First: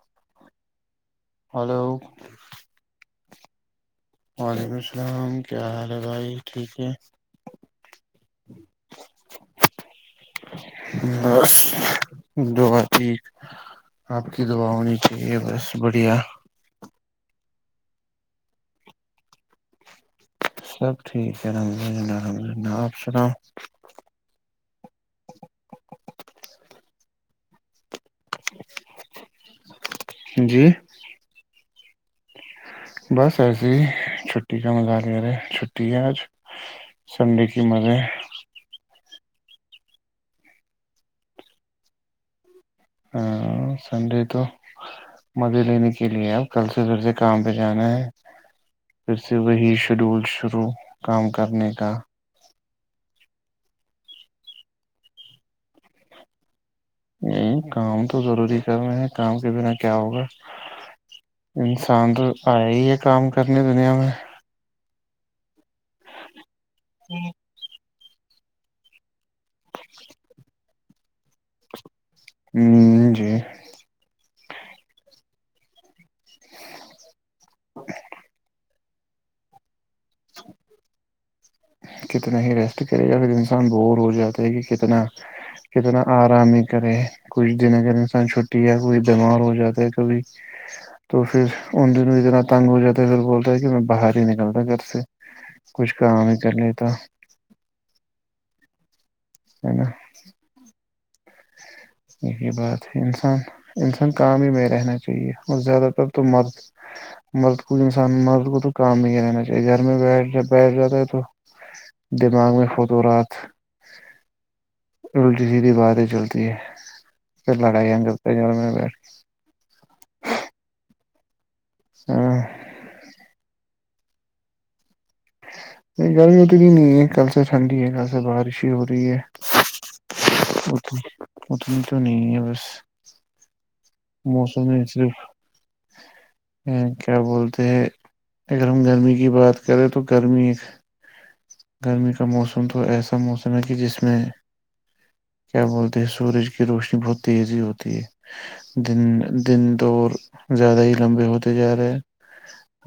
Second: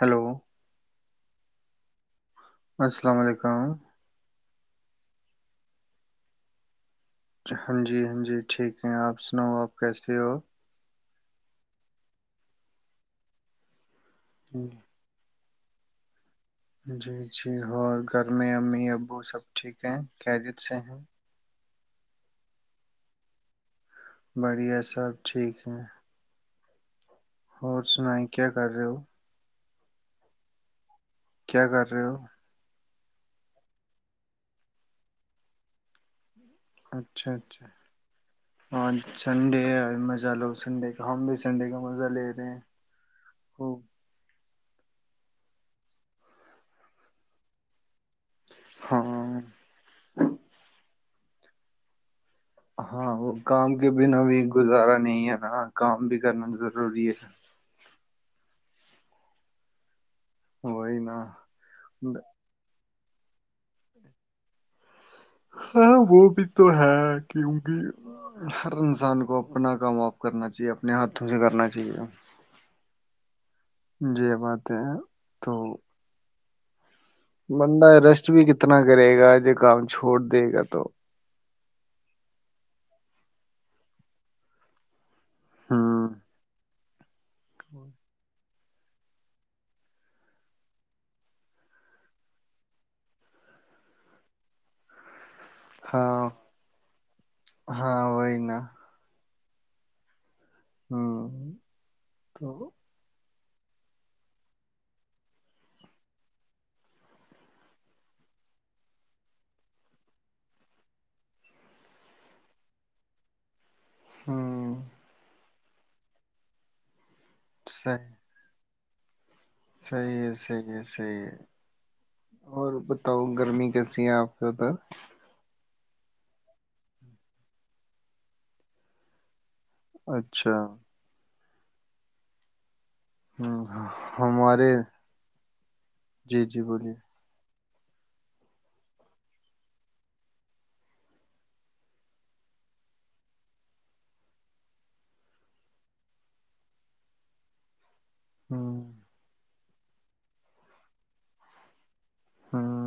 Hello hello السلام علیکم وعلیکم السلام کیا حال ہے بھائی ٹھیک ہے ہاں جی ہاں جی ٹھیک ہیں آپ سناؤ آپ کیسے ہو بس دو بات ٹھیک آپ کی دوا ہونی چاہیے بس بس بڑھیا جی جی اور گھر میں امی ابو سب ٹھیک ہیں خیریت سے سب ہیں ٹھیک ہے الحمد اللہ چپ رہ چپ رہ بڑھیا سب ٹھیک ہیں [unintelligible] سناائی کیا کر رہے ہو جی کیا کیا کر رہے ہو بس ایسے ہی چھٹی کا مزال ہے رہے چھٹی ہے آج اچھا سنڈے کی اچھا مزے سنڈے مزہ لو سنڈے کا ہم بھی سنڈے کا مزہ لے رہے ہیں خوب [inaudible] مزے لینے کے لیے ہم کل سے کام پہ جانا ہے ہاں پھر سے وہی شیڈول شرو کام کر کرنے کا ہاں وہ کام کے بنا بھی گزارا نہیں ہے نا کام بھی کرنا ضروری ہے یہ کام تو ضروری کر رہے ہیں کام کے بنا کیا ہوگا وہی نا انسان تو ہی کام کرنی دنیا میں ہاں وہ بھی تو ہے کیونکہ ہر انسان کو اپنا کام آ کرنا چاہیے اپ اپنے ہاتھوں سے کرنا چاہیے ہاں جی تے ہیں تو بند ریسٹ بھی اتنا کرے گا جو کام چھوڑ دے گا تو کتنا ہی ریسٹ کرے گا پھر انسان بور ہو جاتا ہے کہ کتنا کتنا ہوں آرام [inaudible] کچھ دن اگر انسانھٹی یا کوئی بیمار ہو جاتا ہے کب تو پھر ان دن اتنا تنگ ہو جاتا ہے پھر بولتا ہے کہ میں باہر ہی نکلتا گھر سے کچھ کام ہاں ہے ہاں وہی نا ہیں نہ ہوں یہی تو بات ہے انسان انسان کام ہی میں رہنا چاہیے اور زیادہ تر تو مرد مرد کو انسان مرد کو تو کام ہی ہی رہنا چاہیے گھر میں بیٹھ ج بیٹھ جاتا ہے تو دماغ میں فط رات ہاں الٹی سیدھی باتیں چلتی ہے پھر لڑائیاں صحیح جلتے میں بیٹھ صحیح ہے صیح ہے صحیح ہے ہاں اور بتاؤں گی گرمی کیسی ہے آپ کے ادھر نہیں گرمی اتنی نہیں ہے کل سے ٹھنڈی ہے کل سے بارش ہی ہو رہی ہے اچھا اتنی تو نہیں ہے بس موسم ہمارے میں صرف جی جی بولیے تو اگر ہم گرمی کی بات کریں تو گرمی ایک گرمی کا موسم تو ایسا موسم ہے کہ جس میں کیا بولتے ہیں سورج کی روشنی بہت تیزی ہوتی ہے ہوں ج دن دور زیادہ ہی لمبے ہوتے جا رہے ہیں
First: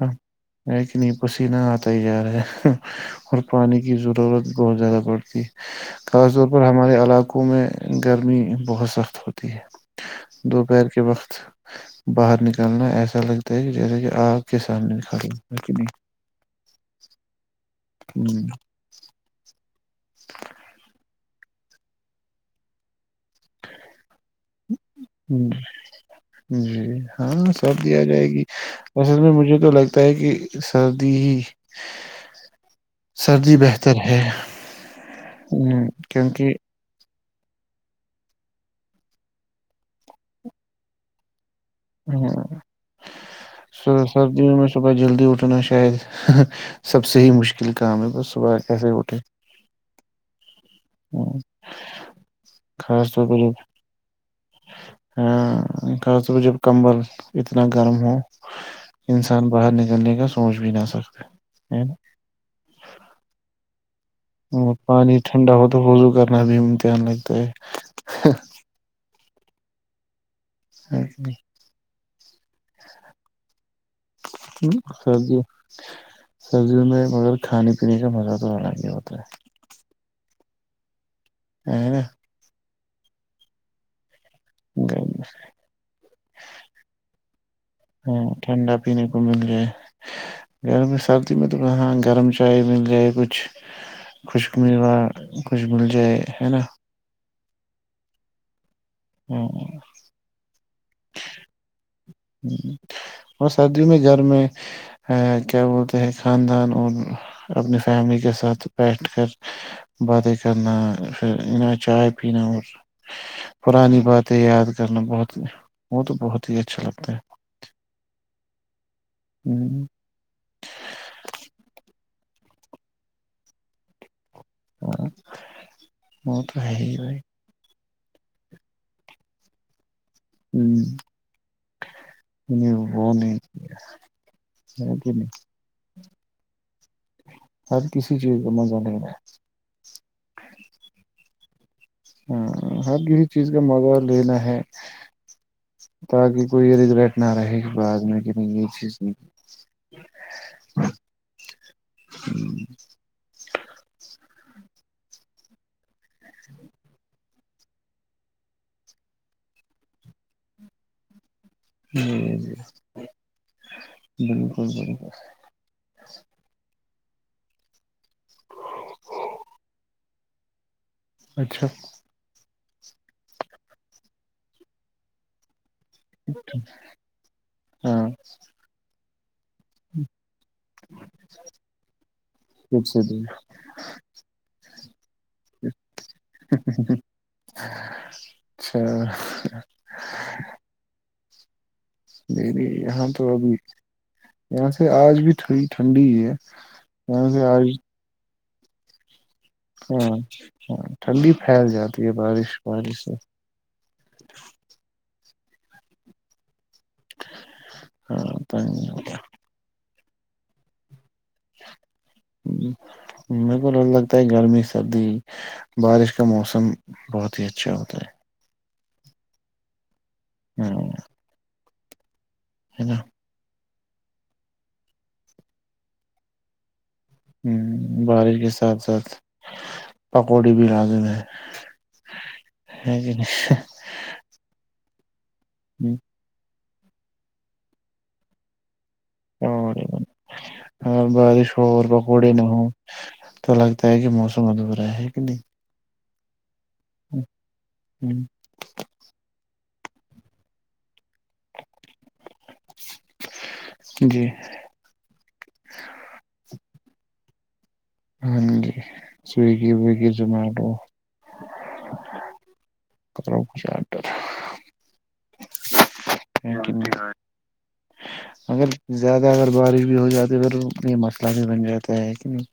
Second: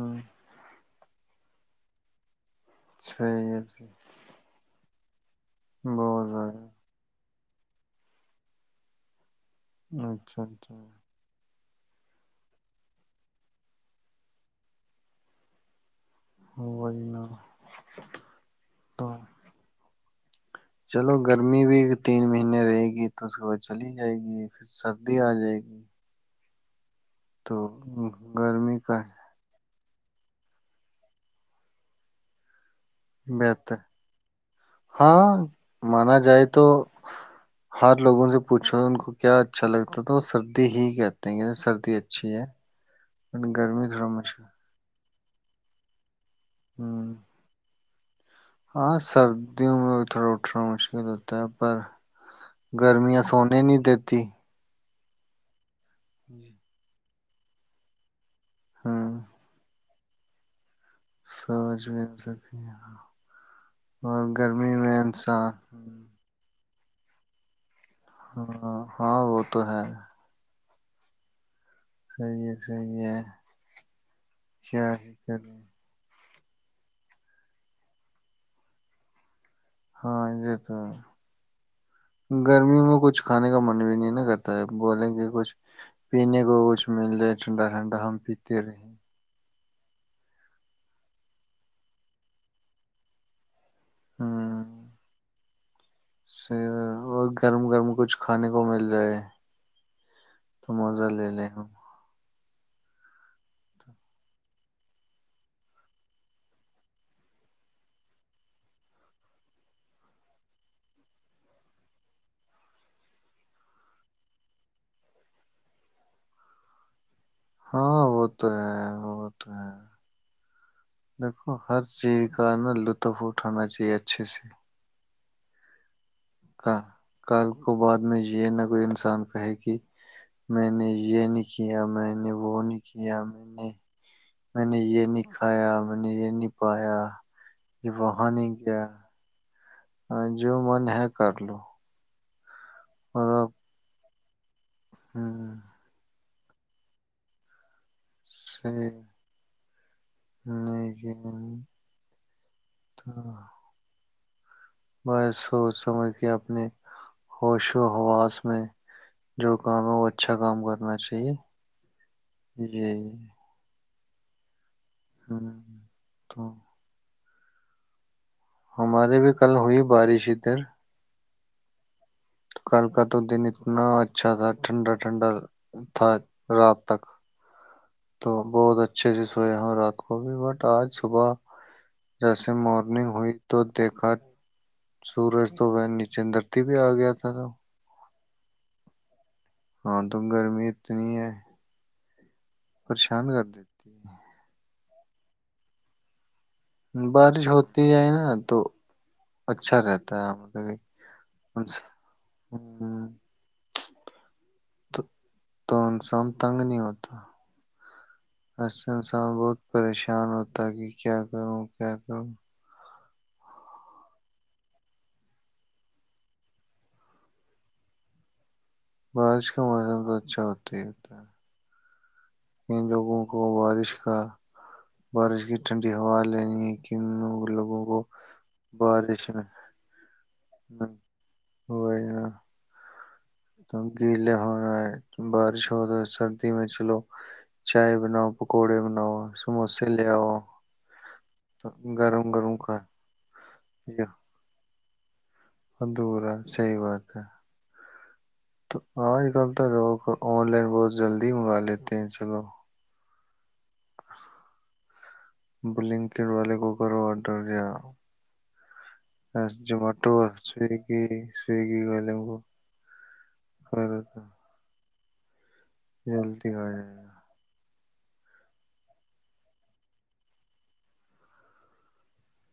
ہاں ایک کت نہیں پسینہ آتا ہی جا رہا ہے اور صحیح ہے پانی کی ضرورت بہت زیادہ اور کی بہت خاص طور پر زیادہ ہمارے علاق عقوں میں گرمی بہت سخت ہوتی ہے اچھا ہے اچھا دوپہر کے وقت باہر نکالنا ایسا لگتا ہے کہ جیسے کہ آگ کے سامنے ن کالی نہیں ہو وہج ن ہوں لو گرمی بھی تین مہینے رہے گی تو اس کے بعد چلی جائے گی پھر سردی آ جائے گی جی [unintelligible] ہاں تو سب بھی آ جائے گی گرمی کا اصل میں مجھے تو لگ [unintelligible] پے کہ سردی ہی [unintelligible] سردی بہتر ہے ہاں مانا جائے کیونکہ تو ہر لوگوں سے پوچھو ان کو کیا اچھا لگتا تھا وہ سردی ہی کہتے ہیں کہ [unintelligible] سردی اچھی ہے اور گرمی تھوڑا مشہور [unintelligible] لوٹنا شاید [unintelligible] سب سے ہی مشکل کام ہے بس [unintelligible] ہاں اٹھے سردیوں میں اٹھرا اٹ رہا مشل ہوتا ہے پر خاص گرمیاں طور پہ سونے جب نہیں دیتی [unintelligible] ہاں [unintelligible] کا بجب کمبل [unintelligible] اتنا گرم ہو ہاں [unintelligible] انسان باہر نہیں [unintelligible] کا سوچ بھی نہیںا ہے [unintelligible] سوچ نا میں نہیں سکی [unintelligible] گرمی اور پانی ٹھنڈا ہو تو وضو کرنا بھی کیاان لگتا ہے [unintelligible] ہاں ہاں وہ تو ہے [inaudible] [inaudible] صی ہے صی ہے کیا ہی سبزی کر سبزیوں میں مگر کھانے پینے کا مزہ تو الگ ہی ہوتا ہے ہاں یہ تو ہے نا گرمی میں کچھانے کا من بھی نہیں نا کرتا بولیں کہ کچھ پینے کو کچھ مل جائے ٹھنڈا ٹھنڈا ہم پیتے رہے گرمی سردی میں تواں گرم چائے مل جائے کچھ ہوں خوشکمی وا بول جائے ہے نا سے اور گرم گرم کچھ کھانے کو مل ئے تو مزہ لے لے اور سردی میں گھر میں کیا بولتے ہیں خاندان اور اپنی فیملی کے ساتھ بیٹھ کر باتیں کرنا پھر چائے پینا اور پرانی باتیں یاد کرنا بہت وہ تو بہت ہی اچھا لگتا ہے تو [inaudible] ہاں وہ تو ہے بہت ہیں ہ [inaudible] دیکھو ہر چیز کا نا لطف اٹھانا چاہیے اچھے سے ہاں [inaudible] وہ تو ہے کا ہی بھائی کل کو بعد میں یہ نہ کوئی انسان کہے کہ ہ میں نے یہ نہیں کیا میں نے وہ نہیں وہ کیا نہیں میں نے میں نے ہے یہ کہ نہیں کھایا میں نے یہ نہیں پایا ہر یہ کسی وہاں چیز کا نہیں مزہ گیا لینا ہاں، جو من ہے کر لو ہاں [inaudible] ہر کسی چیز کا مزہ لینا ہے ہاں تاکہ کوئی ریگریٹ نہ رہے گبعد میں یہ سے چیز نہیں کہ کی۔ تو [inaudible] بس سوچ سمجھ کے اپنے ہوش و ہوواس میں جو کام ہے وہ اچھا کام کرنا چاہیے ہی جی یہی جی [inaudible] ہم، تو [inaudible] ہمارے بھی کل ہوئی بارش ادھر [unintelligible] اچھا [inaudible] کل کا تو دن اتنا اچھا تھا ٹھنڈا ٹھنڈا [unintelligible] تھا رات تک ہاں [inaudible] تو بہت اچھا [unintelligible] اچھا [inaudible] ہ رات کو بھی بٹ آج صبح جیسے خب سے مارننگ د ہوئی تو دیکھا سورج تو وہ نیچے درتی بھی آ گیا تھا تو [unintelligible] اچھا [unintelligible] ہاں تو گرمی اتنی ہے [unintelligible] ج [inaudible] نہیں نہیںی یہاں تو پریشان کر ابھی دیتی ہے یہاں سے [unintelligible] آج بھی تھی ٹھنڈی ہی ہے [unintelligible] یہاں بارش سے آج ہوتی جائے نا دو [inaudible] ہاں ہاں ٹھنڈی پھیل انس- جاتی ہے بارش بارش ہوں، سے [inaudible] تو انسام تنگ نہیں ہو ہاں ای انسان بہت پریشانی پشان ہوتا کہ کیا کروں کیا کروں بالکل ال لگتا ہے گرمی سردی بارش کا موسم بہت ہی اچھا ہوتا ہے بارش کا موسم تو اچھا ہ ہوتے ہی ہوتا ہے ان ہے نا لوگوں کو بارش کا بارش کی ٹھنڈی ہوا لینے کی ہ بارش کے ساتھ ساتھ بارش پکوڑے بھی میں لازم ہے جاں جی توم گیلے ہو رہا ہے بارش ہو نہیں تو سردی میں چلو چائے بناؤ پکوڑے بنا اور اور بارش ہو تو اور گرم پکوڑے نہ گرم ہوں کا تو لگتا ہے کہ موسم اد رہے کہ نہیں اڈور صحیح بات ہے ہوں تو آج کل تو لوگ آن لائن بہت جلدی منگا لیتے ہیں چلو جی بلنکڈ والے کو کر وڈری ہاں جی سویگی ویگی جوماٹو زومیٹو سویگی سویگی گ لم وہو کرو کچھ آ ڈر چلتی ہو جا اگر زیادہ اگر بارش بھی ہو جاتی تو یہ مسئلہ بھی بن جاتا ہے کہ نہیں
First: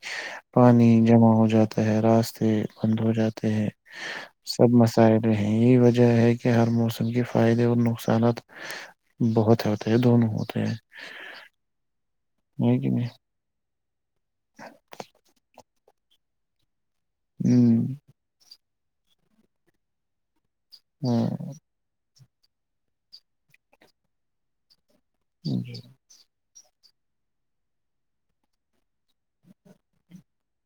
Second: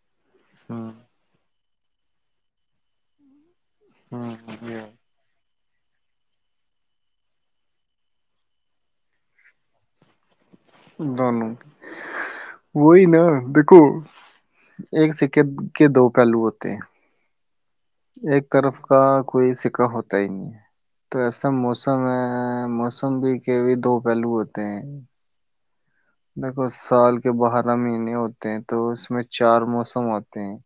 پانی ہوں جمع ہو جاتا ت راستے بند ہو جاتے ہیں ہوں ج ے یہی وجہ ہے کہ ہر موسم کے فائدے اور نقصانات بہت ہوتے ہے دونوں ہوتے ہیں دونوں ہے کہ وہی نہیں نا دیکھو ایک سکے کے دو پہلو ہوتے ہیں ایک طرف [inaudible] کا کوئی سکا ہوتا ہی نہیں ہے ہ تو ہاں ایسا موسم ہے موسم بھی کے بھی دو پہلو ہوتے ہیں جی [inaudible] دیکھو سال کے بارہ مہینے ہوتے ہیں تو اس میں چار موسم آتے ہیں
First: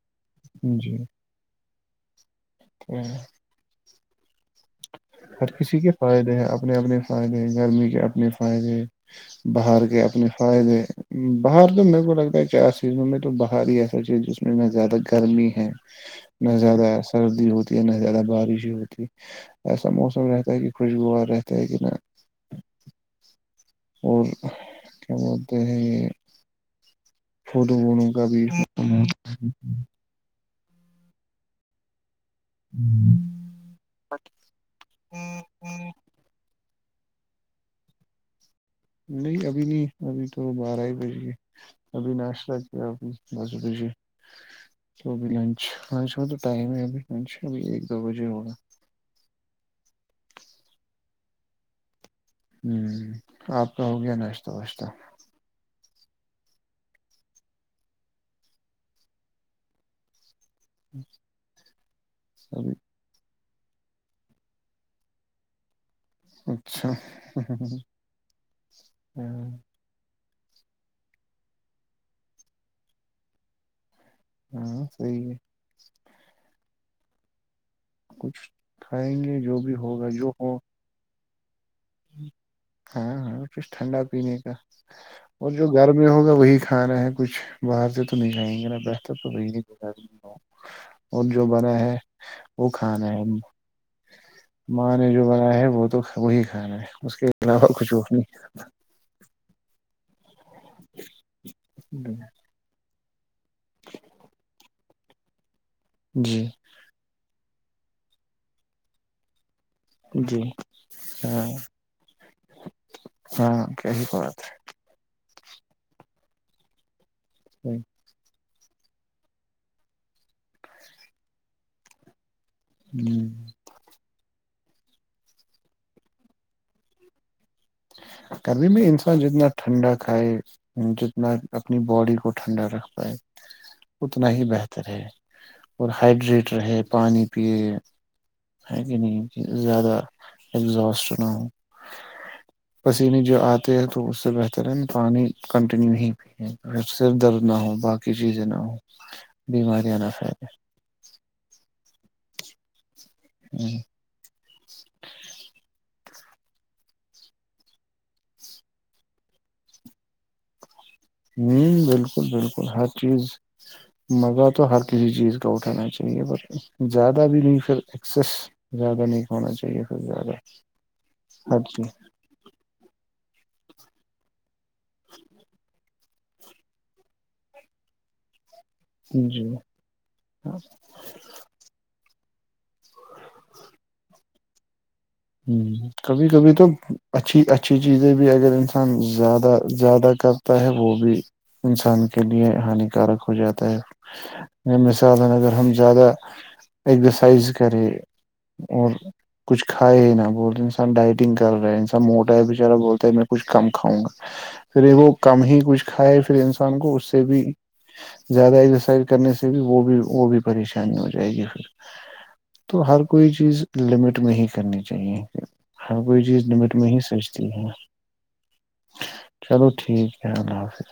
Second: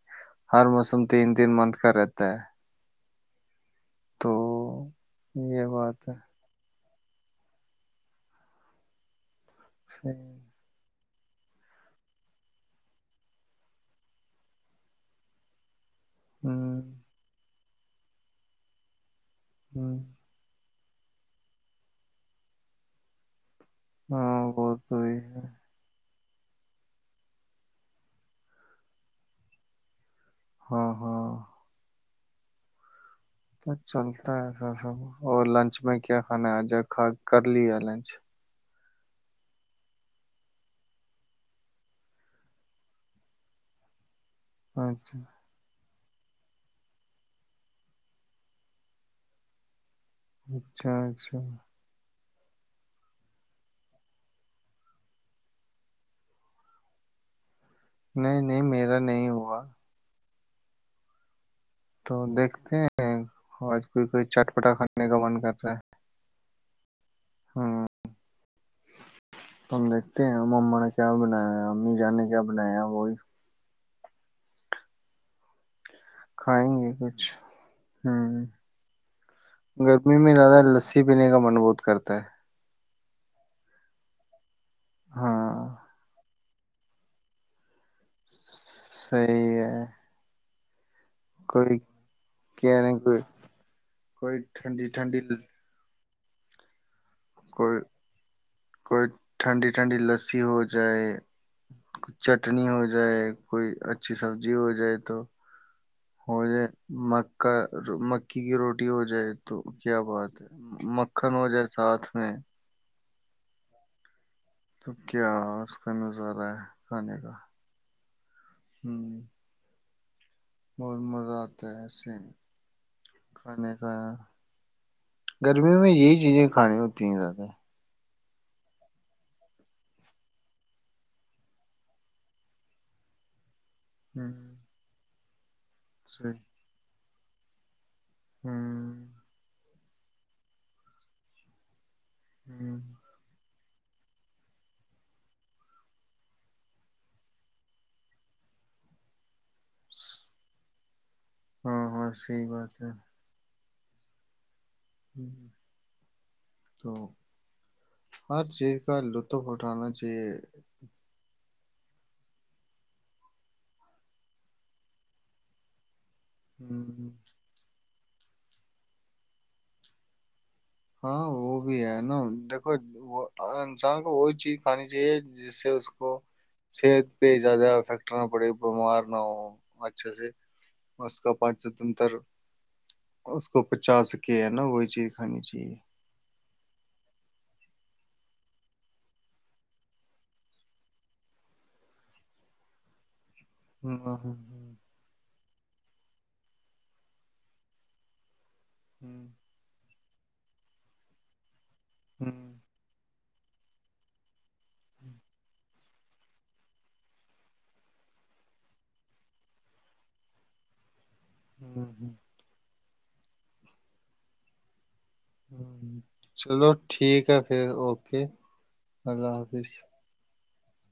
ہر جی موسم تین تین مت کرتا ہے و [inaudible] تو ہر یہ کسی کے بات ہے فائدے ہیں اپنے اپنے فائدے گرمی کے اپنے فائدے باہر کے صحیح اپنے فائدے باہر تو میرے کو لگتا ہے چار سیزنوں میں تو باہر ہی ایسا چیز جس میں میں زیادہ گرمی ہے نہ ہوں زیادہ سردی ہوتی نہ زیادہ بارش ہی ہوتی ہے ایسا ہوں موسم رہتا ہے کہ خوشگوا رہتا ہے کہ ن اور ہاں وہ تو کیا ہی ہے م ہے فوٹو ووٹو کا بھی [unintelligible] ہاں ہاں ہوں [inaudible] چلتا ہےسا سب اور لنچ میں کیا کھانا ہے آ ج کا کر لیا لنچ [inaudible] نہیں ابھی نہیں ابھی تو بارہ ہی بج گئے ابھی ناشتہ کیا ابھی دس بجے اچھا چوب لنچ [inaudible] لنچ میں تو ٹائم ہے ابھی لچ ابھی ایک دو بجے ہوگا اچھا اچھا ہوں آپ کا ہو گیا ناشتہ واشتہ نہیں نہیں میرا نہیں ہوا اچ [inaudible] تو دیکھتے ہیں آج کوئی کوئی چٹپٹا کھانے کا من کر رہا ہے اچھا [inaudible] ہ ہ ہ ہ ہوں ہاں [inaudible] کہ مما نے کیا بنایا امی جان نے کیا بنایا وہی ہاں صی ہے کھائیں گے کچھ ہوں کچھ کھائیں گے جو بھی ہوگا جو ہوں نے کا منبوت کرتا ہے ہاں ہاں کچھ ٹھنڈا پینے کا اور ہاں جو گھر میں ہوگا وہی کھا رہے ہیں کچھ باہر سے تو نہیں جائیں گے نا بہتر تو صحیح ہے وہ اور جو کوئی بنا ہے وہ کہہ رہے ہیں، کھانا کوئی ہے کوئی ٹھنڈی ماں نے ٹھنڈی جو بنا ہے وہ تو تو وہی ہ اس کے خلاف اور کوئی کچھ وہ نہیں کوئی ٹھنڈی ٹھنڈی لسی ہو جائے کچھ چٹنی ہو جائے جائے کوئی اچھی سبزی ہو جائے تو ہو جی ج م کا مکی کی روٹی ہو جائے تو کیا بات جی ہے مکھن ہو ہاں جائے ساتھ میں ہاں کہسی کوات ہے تو کیا آاز کا نظارہ ہے کھانے کا ہوں ہوں بہت مزہ آتا ہے ایسے میں ہ ک نہیں کا گرمیوں میں یہی چیزیں کھانی ہوتی ہیں زیادہ گرمی میں انسان جتنا ٹھنڈا کھائے جتنا اپنی باڈی کو ٹھنڈا رکھ پائے اتنا ہوں ہی بہتر ہے اور صحیح ہائڈریٹ رہے پانی پ ہے کہ ہوں نہیں زیادہ اگزاسٹ نہ ہو ہوں پسینے جو آتے تو اس سے بہتر ہے پانی کنٹینیو ہی پییں صر درد نہ ہو باقی چیزیں نہ ہوں بیماریاں نہ پھیلیں ہاں ہاں صحی بات ہے جی [inaudible] ہ تو ہر چیز کا لطف اٹھانا چاہیے [inaudible] ہ بالکل بالکل ہر چیز مزہ تو ہر کسی چیز کا اٹھانا چاہیے چے ب ہوں، زیادہ بھی نہیں پھر سس زیادہ نہیں ہونا چاہیے پھر زیادہ ہاں وہ ہر بھی ہے نا دیکھو وہ سا کو ہوچے ھانی چاہیے جس سے صحت پہ زیادہ افیکٹ کرنا پڑے گ بیمار نہ چیز ہو جی اچھے سے ہ اس کا پانچ س تنتر اس کو پچا سک کہ نا وہ چی ہ کبھی کبھی تو اچھی اچھی [unintelligible] چیزیں بھی اگر انسان زیادہ زیادہ کرتا ہے وہ بھی انسان کے لیے ہانیکارک ہو ہو جاتا ہے یہ مثال ہے اگر ہم زیادہ ایکزرسائز کریں اور کچھ ہ نا بول رہے ہیں سر ڈائٹنگ کر رہے ہیں ا مٹا ہے بچارا بولتا ہے میں کچھ کم کھاؤں گا پھر وہ کم ہی کچھ کھائے پھر انسان کو اس سے بھی زیادہ ایکسرسائز کرنے سے بھی وہ بھی وہ بھی پریشانی ہو ج ہوں ہوں تو ہر کوئی چیز لمٹ نہیں ہی کر اہ ہر کوئی چیز چلو لمٹ میں ہی ٹھیک سجتی ہے پھر اوکے اللہ چلو حافظ ٹھیک ہے چ اللہ حافظ